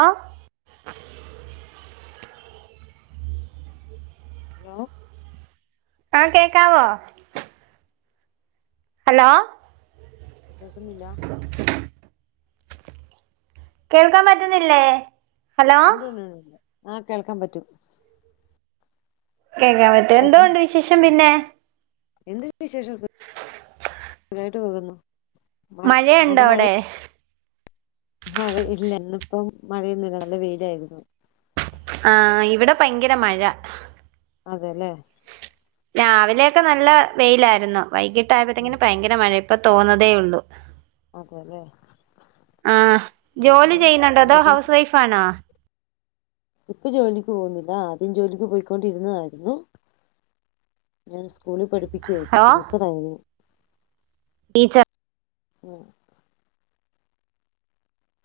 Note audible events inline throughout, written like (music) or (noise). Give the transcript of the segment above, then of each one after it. ആഹ് hello ആഹ് കേക്കാവോ? Hello കേക്കുന്നില്ലാ? (inaudible) കേൾക്കാൻ പറ്റുന്നില്ലെ? ഉണ്ട് ഉണ്ട് ഉണ്ട്ണ്ട് ആഹ് കേൾക്കാൻ പറ്റും കേൾക്കാൻ പറ്റും എന്തോണ്ട് വിശേഷം പിന്നെ? എന്ത് വിശേഷം സു സുഖായിട്ട് പോകുന്നു മഴ മഴയുണ്ടോ അങ്ങോട്ട് മഴ അവിടെ മഴ ഇല്ല ഇന്ന് ഇപ്പം മഴയൊന്നും ഇല്ല നല്ല വെയിലായിരുന്നു ആഹ് ഇവ്ടെ ഭയങ്കര മഴ അതെ ലെ രാവിലെ ഒക്കെ നല്ല വെയിലായിരുന്നു വൈകിട്ട് ഉം ആയപ്പോത്തങ്ങിനും ഭയങ്കര മഴെം ഇപ്പ തോന്നതെ ഒള്ളു അതെല്ലേ ആഹ് ജോലി ഉം ചെയ്യുന്നുണ്ടോ? അതോ ഇങ്ങോട്ടും ഹൗസ് വൈഫ് ആണോ? ഇപ്പം ജോലിക്ക് പോകുന്നില്ല ആദ്യം ജോലിക്ക് പോയി കൊണ്ട് ഇരുന്നതായിരുന്നു ഞാൻ സ്കൂളിൽ പഠിപ്പിക്കുവായിരുന്നു ഹലോ ടീച്ചർ ആയിരുന്നു ടീച്ചർ ഉം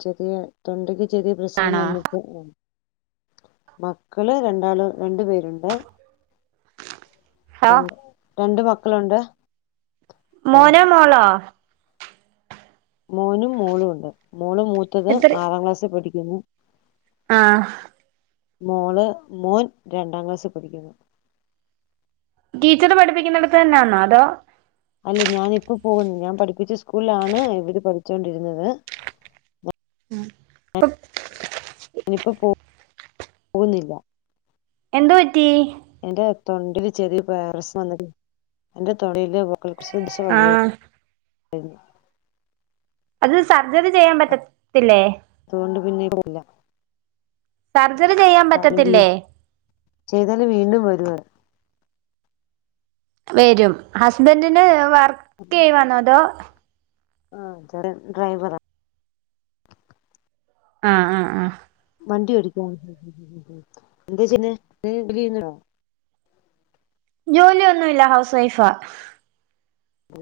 ചെറിയ തൊണ്ടക്ക് ചെറിയ പ്രശ്നം ആണോ വന്നു (unintelligible) മക്കൾ രണ്ടാൾ രണ്ട് പേര് ഇണ്ട് ഹലോ രണ്ട് രണ്ട് മക്കളുണ്ട് ആഹ് മോനാ മോളോ? മോനും മോളും ഒണ്ട് മോള് മൂത്തത് ആറാം ക്ലാസ്സി പഠിക്കുന്നു ആഹ് മോള് മോൻ രണ്ടാം ക്ലാസ്സി പഠിക്കുന്നു ടീച്ചറ് പഠിപ്പിക്കുന്നിടത്ത് തന്നെയാന്നോ അതോ അല്ല ഞാനിപ്പ പോകുന്നു ഞാൻ പഠിപ്പിച്ച സ്കൂളിലാണ് ഇവര് പഠിച്ചോണ്ടിരുന്നത് അ ഇനിപ്പോ പോ കുന്നില്ല എന്ത്പറ്റി എന്റെ തൊണ്ടില് ചെറിയ വയറസ് വന്നിട്ട് എന്റെ തൊണ്ടില് ആ (unintelligible) (unintelligible) അത് സർജറി ചെയ്യാൻ പറ്റ ത്തില്ലേ അത് കൊണ്ട് പിന്നെ സർജറി ചെയ്യാൻ പറ്റത്തില്ലേ (unintelligible) ചെയ്താല് വീണ്ടും വരുവ വരും ഹസ്ബൻഡിന് വർക്കെയ്യുവന്നോ അതോ ഉം ചെറിയ ഡ്രൈവറാ ആഹ് അഹ് അഹ് വണ്ടി ഓടിക്കാ എന്താ ചെയ്യുന്നേ എന്തെങ്കിലും ജോലി (unintelligible) ജോലി ഒന്നുല്ല ഹൗസ് വൈഫാ (unintelligible)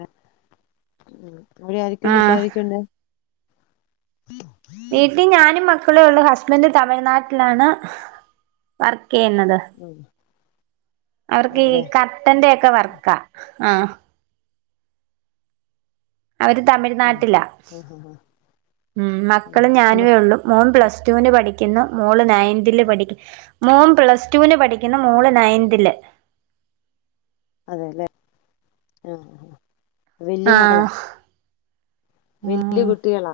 അവിടെ ആരെക്കെ ണ്ട് ആഹ് വീട്ടിലരെക്കെണ്ട് ഉ വീട്ടി ഞാനും മക്കളു ഒള്ളൂ ഹസ്ബൻഡ് തമിഴ്നാട്ടിലാണ് വർക്കെയ്യുന്നത് ആ അവർക്ക് ഈ കർട്ടന്റെ ഒക്കെ വർക്കാ ആഹ് അവര് ആ തമിഴ്നാട്ടില ആ ആ ആ ഉം ഉം മക്കളും മക്കള് ഞാനുവേ ഒള്ളൂ മോൻ പ്ലസ് ടുവിന് പഠിക്കിന്നു മോള് നയൻ ത്തില് പഠിക് മോൻ പ്ലസ് ടുവിന് പഠിക്കുന്നു മോള് നയന്തില് അതെല്ലേ ആഹ് വെല്യ മകളാ ആഹ് വല്യ കുട്ടികളാ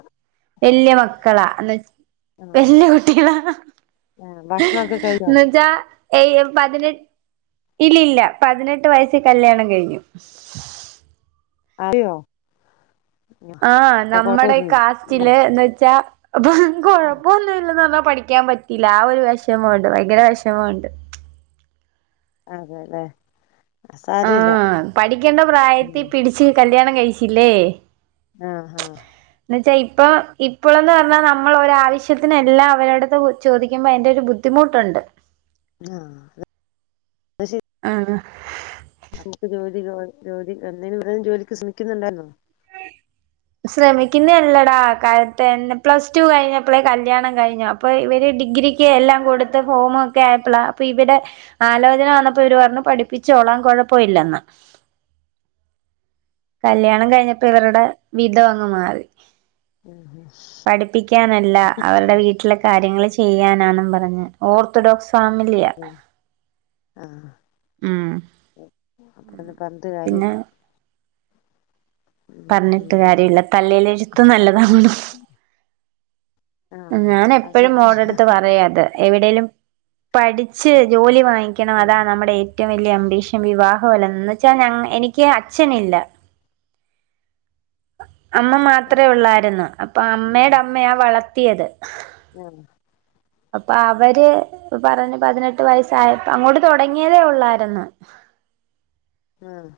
വെല്യ മക്കളാ (unintelligible) വല്യ കുട്ടികളാ ആഹ് ഭക്ഷണം ഒക്കെ കഴിഞ്ഞോ? എഹ് ഇ പതിനെ ഇല്ലല്ല പതിനെട്ട് വയസ്സി കല്യാണം കഴിഞ്ഞു (unintelligible) ആഹ് അപ്പൊ നമ്മടെ ഈ കൊഴപ്പൊന്നുല്ല കാസ്റ്റില് എന്നു വെച്ചാ അപ്പൊ കൊഴപ്പൊന്നും ഇല്ലന്ന് പറഞ്ഞ പഠി ക്കാൻ പറ്റില്ല ആഹ് ഒരു വെഷമം ഒണ്ട് ഭയങ്കര വിഷമോണ്ട് അതെല്ലേ സാരല്ല ആഹ് പഠിക്കേണ്ട പ്രായത്തി ഉം പിടിച്ച് കല്യാണം കഴിച്ചില്ലേ ആഹ് ആഹ് ന്നു വെച്ചാ ഇപ്പ ഇപ്പളെന്നു പറഞ്ഞാ നമ്മള് ഒരാവിശ്യത്തിനല്ല അവരെടുത്ത് ചോദിക്കുമ്പോ അതിന്റെ ഒരു ബുദ്ധ് ദ്ധിമുട്ടുണ്ട്. ആഹ് ആഹ് ആഹ് നമുക്ക് ജോലി ജോലി എന്തെങ്കിലു ജോലിക്ക് ശ്രമിക്കുന്നുണ്ടാര്ന്നോ മ ശ്രമിക്കുന്ന അല്ലടാ കാലത്തെ പ്ലസ് ടു കഴിഞ്ഞപ്പളെ കല്യാണം കഴിഞ്ഞു അപ്പോൾ ഇവര് ഡിഗ്രിക്ക് എല്ലാം കൊടുത്ത് ഫോമൊക്കെ ആയപ്പളാ ഇപ്പോ ഇവിടെ ആലോചന വന്നപ്പോ ഇവര് പറഞ്ഞു പഠിപ്പിച്ചോളാ കൊഴപ്പ ഇല്ലെന്ന് കല്യാണം കഴിഞ്ഞപ്പോ ഇവരുടെ വിധ അങ്ങ് മാറി ഉം ഉം പഠിപ്പിക്കാനല്ല അവരുടെ വീട്ടിലെ കാര്യങ്ങള് ചെയ്യാനാന്നും പറഞ്ഞ് ഓർത്തഡോക്സ് ഫാമിലിയ ആഹ് അപ്പ പിന്നെ പറഞ്ഞിട്ട് പിന്നെ കാര്യല്ല ഉം ഉം പറഞ്ഞിട്ട് ഉം കാര്യല്ല തലേലെഴുത്ത് നല്ലതാവണം ആ ഞാന് അത് എപ്പഴും സത്യ മോടെ അടുത്ത് പറയും അത് എവിടേലും പഠിച്ച് ജോലി വാങ്ങിക്കണം ആ അതാ നമ്മുടെ ഏ റ്റവും വലിയ അമ്പീഷൻ വിവാഹം അല്ലഎന്നു വെച്ചാൽ എനിക്ക് അച്ഛനില്ല അമ്മ ആ മാത്രേ ഉള്ളായിരുന്നു അപ്പൊ അമ്മയുടെ അമ്മയാ വളർത്തിയത് ആഹ് അപ്പൊ അവര് പറഞ്ഞ് പതിനെട്ട് വയസ്സായപ്പോ അങ്ങോട്ട് തുടങ്ങിയതേ ഉള്ളായിരുന്ന് ആഹ്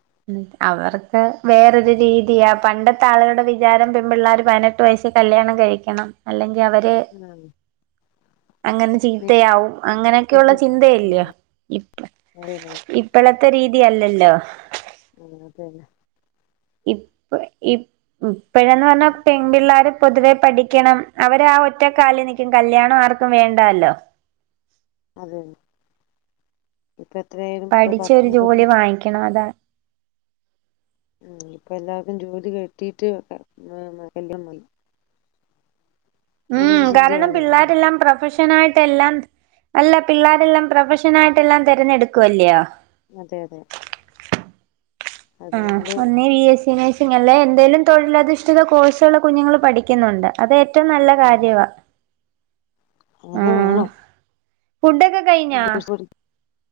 അവർക്ക് വേറൊരു രീതിയ പണ്ടത്തെ ആളുകളുടെ വിചാരം പെൺപിള്ളേര് പതിനെ ട്ട് വയസ്സിൽ കല്യാണം കഴിക്കണം അല്ലെങ്കി അവര് (unintelligible) അങ്ങനെ ചീത്തയാവും ആ അങ്ങനക്കെയുള്ള ചിന്തയല്ലയോ ഇപ്പ അതന്നെ ഇപ്പളത്തെ രീതിയല്ലല്ലോ ആഹ് അതന്നെ ഇപ്പ ഇപ്പ ഇപ്പഴന്നാ പറഞ്ഞ ഉം. പെൺ പെൺ പിള്ളേർ പൊതുവേ പഠിക്കണം അവര് ആ ഒറ്റക്കാലെ നിൽക്കും കല്യാണം ആർക്കും വേണ്ടാല്ലോ അതെന്നെ ഇപ്പ എത്രയാലും ഇപ്പ പഠിച്ച് പത്ത് ഒരു മുപ്പത് ജോലി വാങ്ങിക്കണം അതാണ് ഉം ഇപ്പ എല്ലാർക്കും ജോലി കിട്ടീട്ട് കല്യാണം മതി ഉം അങ്ങനൊരു കാരണം ചിന്തയാണല്ലോ പിള്ളേരെല്ലാം പ്രൊഫഷ പ്രൊഫഷനായിടെല്ലാം അല്ല പിള്ളാരെല്ലാം പ്രൊഫഷനായിട്ടെല്ലാം തിരഞ്ഞെടുക്കുവല്ലിയോ അതെ അതെ ആഹ് അതുകൊണ്ട് ഒന്നേ ബി എസ് സി നേഴ്സി ങ്ങല്ലേ എന്തേലും തൊഴിലധിഷ്ഠിത കോഴ്സുകൾ കുഞ്ഞുങ്ങള് പഠിക്കുന്നുണ്ട് അതേറ്റവും നല്ല ഉം കാര്യവാ അങ്ങനെ വേണം ഫുഡ്‌ ഒക്കെ (unintelligible)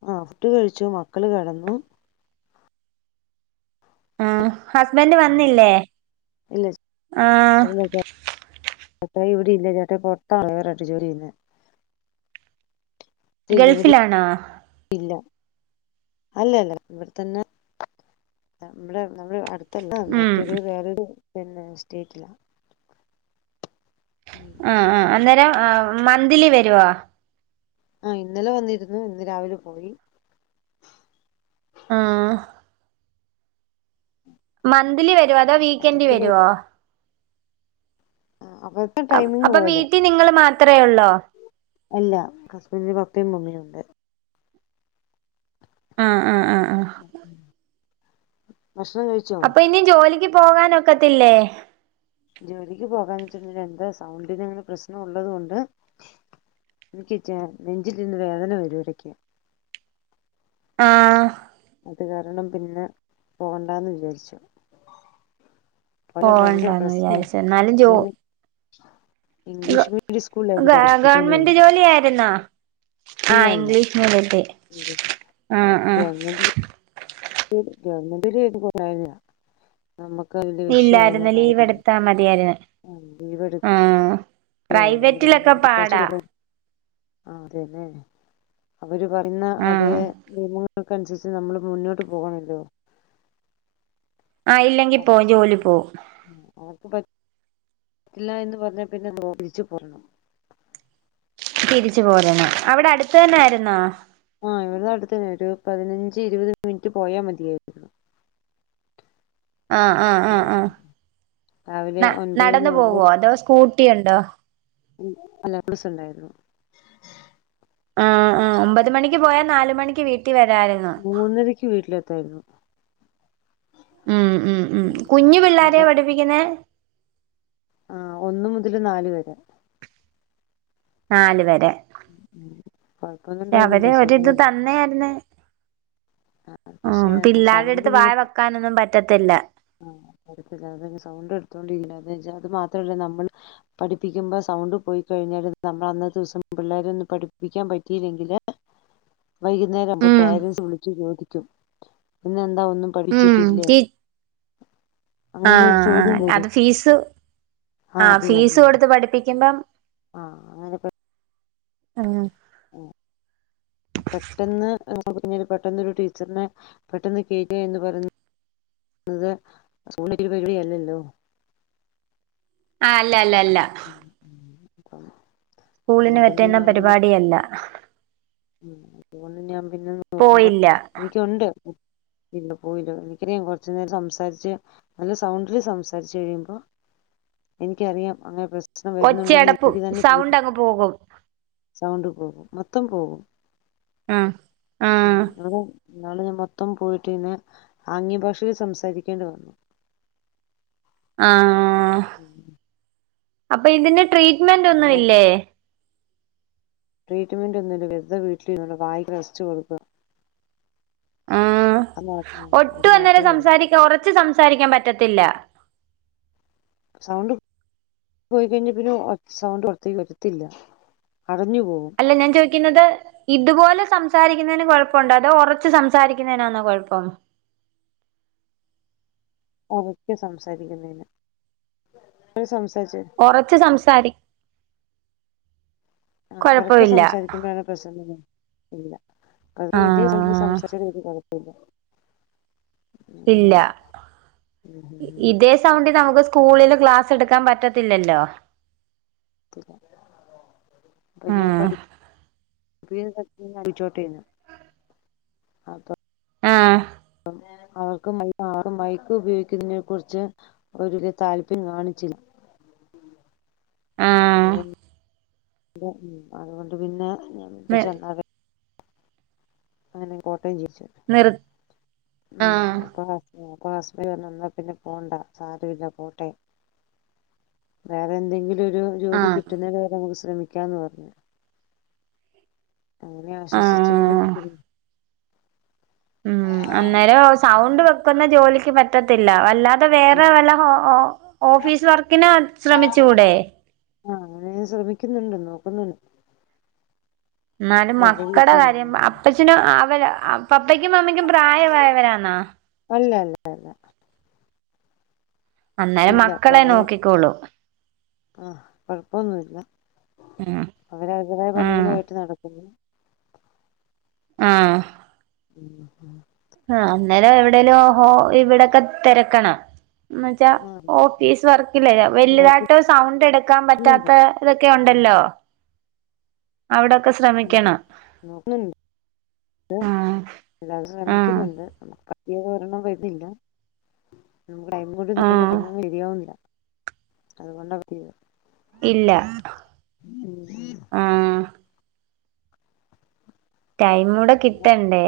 ആ ഫുഡ് കഴിച്ചു മക്കള് കെടന്നു ആഹ് ഹസ്ബൻഡ് വന്നില്ലേ ഇല്ല ആഹ് ഇപ്പ ഇവിട ഇല്ല ചേട്ട പൊറത്താണ് വേറാട്ട് ജോലി ചെയ്യന്നെ ഇല്ല ഇവിടെ ഗൾഫിലാണോ ഇല്ല അല്ല അല്ല ഇവിടെ തന്നെ നമ്മ നമ്മള് അടു ത്തല്ല ഉം മറ്റൊരു വേറൊരു പിന്നെ സ്റ്റേറ്റിലാ ഉം ആഹ് ആഹ് അന്നേരം ആ മന്ത്ലി വരുവോ ആഹ് ഇന്നലെ വന്നിരുന്നു ഇന്ന് രാവിലെ പോയി ആഹ് മന്ത്ലി വരോ അതോ വീക്കെന്റ് എടക്ക് വരോ? വരും ആ അവിടുത്തെ അ ടൈമിങ് അപ്പ പോലെ വീട്ടീ നിങ്ങള് മാത്രേ ഒള്ളോ അല്ല ഹസ്ബന്റിന്റെ പപ്പേം മമ്മീം ഉണ്ട്. ആ ആ ആ ആ ഭക്ഷണം കഴി അപ്പ ഇനി ജോലിക്ക് പോവാനൊക്കത്തില്ലേ ജോലിക്ക് പോകാന്ന് വെച്ചിട്ടുണ്ടെങ്കി എന്റെ സൗണ്ട് ന് അങ്ങനെ പ്രശ്നം ഉള്ളത് കൊണ്ട് ഇനിക്കി ച്ചാ നെഞ്ചിലിരുന്ന് വേദന വരും എടക്ക് ആഹ് അത് കാരണം പിന്നെ പോണ്ടാന്ന് വിചാര്ച്ചു. ഓലത് ഭയങ്കര പോവണ്ടാന്ന് പ്രശ്ന വിചാരിച്ചു എന്നാലും ജോ അങ്ങെനെ ഇംഗ്ലീഷ് മീഡിയം ഗ സ്കൂൾലായിരുന്ന് ഗവൺമെന്റ് പഠിപ്പിചോണ്ടിര്ന്നത്. ജോലി ആയിരുന്നോ ആ അല്ലല്ല ഇംഗ്ലീഷ് മീഡിയത്തി ആ ആ (unintelligible) ഗവൺമെന്റിലേന്ന് കൊറെ ഞാൻ നമ്മക്ക് ഇല്ലായിരുന്നു (unintelligible) ലീവ് കാര്യാണ് ലീവട്ക്ക ആ പ്രൈവറ്റിലൊക്ക പാടാ നമുക്ക് ആ അതെല്ലേ അവര് പറഴുന്ന അതേ ആഹ് നിയമ ക്കൻസര്ച്ച് നമ്മള് മുന്നോട്ട് പോണല്ലോ ആ ഇല്ലെങ്കി പോവും ജോലി പോവും. ഉം അവർക്ക് പ ഇല്ലാന്ന് എന്ന് പർഞ്ഞാ പിന്നെ (unintelligible) പോരണം തിരിച് പോരണം അവട അട്ത്ത് തന്നായ്ര്ന്നോ ആ ഇവട്ത്തന്നെ ഒരു പതിനഞ്ച് ഇരുപത് മിൻറ്റ് പോയാ മതിയായിരുന്നു. ആ ആ ആ ആ ന രാവിലെ ഒൻപത് നടന്ന് മണിയാകുമ്പോ പോവോ അതോ സ്കൂട്ടിയുണ്ടോ ഉം അല്ല ബസ് ഉണ്ടായിരുന്നു. ആ ആ ഒമ്പത് മണിക്ക് പോയാ നാല് മണിക്ക് വീട്ടി വരാലോ മൂന്നരയ്ക്ക് വീട്ടിലെത്തായിരുന്നു. ഉം ഉം ഉം കുഞ് നല്ല പിള്ളാരെയാ പഠിപ്പിക്ന്നെ ആ ഒന്ന് മുതല് നാല് വരെ നാല് വരെ ഉം കൊഴപ്പന്നുണ്ടായിരുന്നില്ല സുഗായിരുന്നു എന്നെയാര്ന്ന് ഉം പക്ഷെ സൗണ്ട് പിള്ളാരട്ത്ത് വായ വെക്കാനൊന്നും പറ്റത്തില്ല ആ (unintelligible) അതല്ല സൗണ്ട് എട്ത്തോണ്ടിരിക്കല്ലെ എന്ന് വെച്ച അത് മാത്രല്ല നമ്മള് പഠിപ്പിക്കുമ്പോ സൗണ്ട് പോയി കഴിഞ്ഞാല് നമ്മള അന്നത്തെ ദിവസം പിള്ളാരൊന്ന് പഠിപ്പിക്കാൻ പറ്റിഴില്ലെങ്കില് വൈകുന്നേരാവ്മ്പം ഉം പേരൻസ് വിളിച്ച് ചോദിക്കും ഇന്നെന്താ ഒന്നും ഉം പഠിച്ചിട്ടില്ലേ ആ അങ്ങനെ ഒരു ചോദ്യം അത് വരും ഫീസ് ആ ആഹ് ഫീസ് കൊടുത്ത് പഠിപ്പിക്കിമ്പം ആ അങ്ങനെ പ ആ ആ ഉം പെട്ടെന്ന് പിന്നീട് പെട്ടെന്നൊരു ടീച്ചർനെ പെട്ടെന്ന് കേറ്റി കയിഞ്ഞ് (unintelligible) ഇത് സൂക്കൂളില് (unintelligible) പരിവാടിയല്ലല്ലോ ആ അല്ല അല്ല അല്ല ഉം ഉം അത സ്കൂളിന് പറ്റ്ന്ന പരിപാടിയല്ല ഉം അതുകൊണ്ട് ഞാപിന്നെ നോക്മ്പ പോയില്ല എനിക്കൊണ്ട് ല്ല പോല്ലോ എനിക്കറ ൻ കുറച്ചു നേരം സംസാരിച്ച് (unintelligible) നല്ല സൗണ്ടലി സംസാരിച്ചു കഴിയുമ്പോ എനിക്കറിയാം അങ്ങനെ പ്രശനം വരുന്നുണ്ടെന്ന് ഒച്ചയടപ്പും എനിക്ക് തന്നെ സൗണ്ട് അങ്ങ് പോകും സൗണ്ട് പോകും മൊത്തം പോകും ആഹ് ഉം അടെ ഇന്നാള് ഞാൻ മൊത്തം പോയിട്ട് പിന്നെ ആംഗ്യ ഭാഷയിൽ സംസാരിക്കേണ്ടി വന്നു ആഹ് ഉം അപ്പൊ ഇതിന് ട്രീറ്റ്മെന്റ് ഒന്നും പിന്നെ ഇല്ലേ ട്രീറ്റ്മെന്റ് ഒന്നുല്ല വെറുത വീട്ടിൽ വായിക്ക് റെസ്റ്റ് കൊടുക്ക ആഹ് (unintelligible) മാത്ര വെരും കുറച്ച് സംസാരിക്കാൻ പറ്റത്തില്ല സൗണ്ട് പോയിക്കഴിഞ്ഞാ പിന്നെ സൗണ്ട് പുറത്തേക്ക് വരുത്തില്ല അടഞ്ഞു പോകും അല്ല ഞാൻ ചോയിക്കുന്നത് ഇതുപോലെ സംസാരിക്കുന്നതിന് കൊഴപ്പുണ്ടോ അതോ ഉറച്ച് സംസാരിക്കുന്നതിനാന്നോ കുഴപ്പം ഒറക്കെ സംസാരിക്കുന്നെന്ന് ഇപ്പോ സംസാരിച്ച ഒറച് സംസാരിക്ക ആ ഒറൊക്കെ കുഴപ്പമില്ല സംസാരിക്കുമ്പോഴാണ് പ്രശനന്ന് ല്ലെ ഇല്ല അത് ഇതേ ആഹ് സംസാരിച്ചാ ഒരു കൊഴുപ്പുല്ലാ ഇല്ല അങ്ങനെയാണോ ഉം സൗണ്ടി നമുക്ക് സ്കൂളിൽ ക്ലാസ് എടുക്കാൻ പറ്റത്തില്ലല്ലോ തില അപ്പൊ ഞാൻ ആഹ് പഠി (unintelligible) ച്ചോട്ടേന്ന് അപ്പൊ ആഹ് അവർക്ക് മൈക്ക് ഉപയോഗിക്കുന്നതിനെ കുറിച്ച് ഒരു താല്പര്യം കാണിച്ചില്ല അത് ആഹ് കൊണ്ട് അതുകൊണ്ട് പിന്നെ ഞ നി (unintelligible) അങ്ങനെ കോട്ടയം ജീച്ചു നിർ ആഹ് അപ്പൊ അപ്പൊ ഹസ്ബൻഡ് പറഞ്ഞു എന്ന പിന്നെ പോണ്ട സാരമില്ല പോട്ടെ വേറെ എന്തെങ്കിലും ഒരു ജോലി ആഹ് കിട്ടുന്ന വേറെ നമുക്ക് ശ്രമിക്കാംന്ന് പറഞ്ഞ് അങ്ങനെ ആശ്വസിച്ച ആഹ് ഇ ഉം അന്നേരം സൗണ്ട് വെക്കുന്ന ജോലിക്ക് പറ്റത്തില്ല വല്ലാ വേറെ വല്ല ഓഫീസ് വർക്കിന് ശ്രമിച്ചു കൂടെ ആ അങ്ങനെ ശ്രമിക്കുന്നുണ്ട് നോക്കുന്നുണ്ട് എന്നാലും വെറുതെ മക്കളുടെ കാര്യം വീട്ടില് അപ്പ അച്ഛ അവര് പപ്പക്കും അമ്മയ്ക്കും പ്രായമായവരാന്നാ അല്ല അല്ല അല്ല അന്നേരം ഇല്ല മക്കളെ നോക്കിക്കോളൂ ആ കുഴപ്പൊന്നുല്ല ആഹ് അവര് അവരുടെ പണികളുമായിട്ട് നടക്കുന്നു ആഹ് എന്നിട്ട് ആഹ് അന്നേരം എവിടേലും ഇവിടൊക്കെ തെരക്കണം എന്ന് വെച്ചാ ആഹ് ഓഫീസ് വർക്കിലേ വലുതായിട്ട് സൗണ്ട് എടുക്കാൻ പറ്റാത്ത നോക്കുന്നുണ്ട് ഇതൊക്കെ ഉം ഉണ്ടല്ലോ അവിടെക്കെ ഉം ശ്രമിക്കണം നോക്കുന്നുണ്ട് ആഹ് എല്ലാരും ആഹ് ശ്രമിക്കുന്നുണ്ട് നമുക്ക് പറ്റിയത് ഒരെണ്ണം വരുന്നില്ല നമക്ക് ടൈം കൂടി നോക്കുമ്പോ ആഹ് ടൈമൊന്നും ശരിയാവുന്നില്ല അതുകൊണ്ടാ ഇല്ല (unintelligible) ആഹ് ടൈമൂടെകിട്ടണ്ടേ?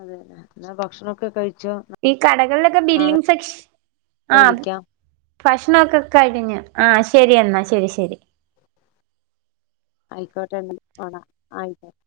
അതേലെ എന്നാ ഭക്ഷണൊക്കെ കഴിച്ചോ? ഈ കടകൾലൊക്കെ ബില്ലിങ്സെക്ഷ് നാളെ ആഹ് അത് വിളിക്കാം ഫക്ഷ്ണൊക്കെ കഴ്ഞ്ഞ് ആഹ് ശരിയന്നാ ശരി ശരി അയിക്കോട്ടെന്ന (unintelligible) അയിക്കോട്ടെ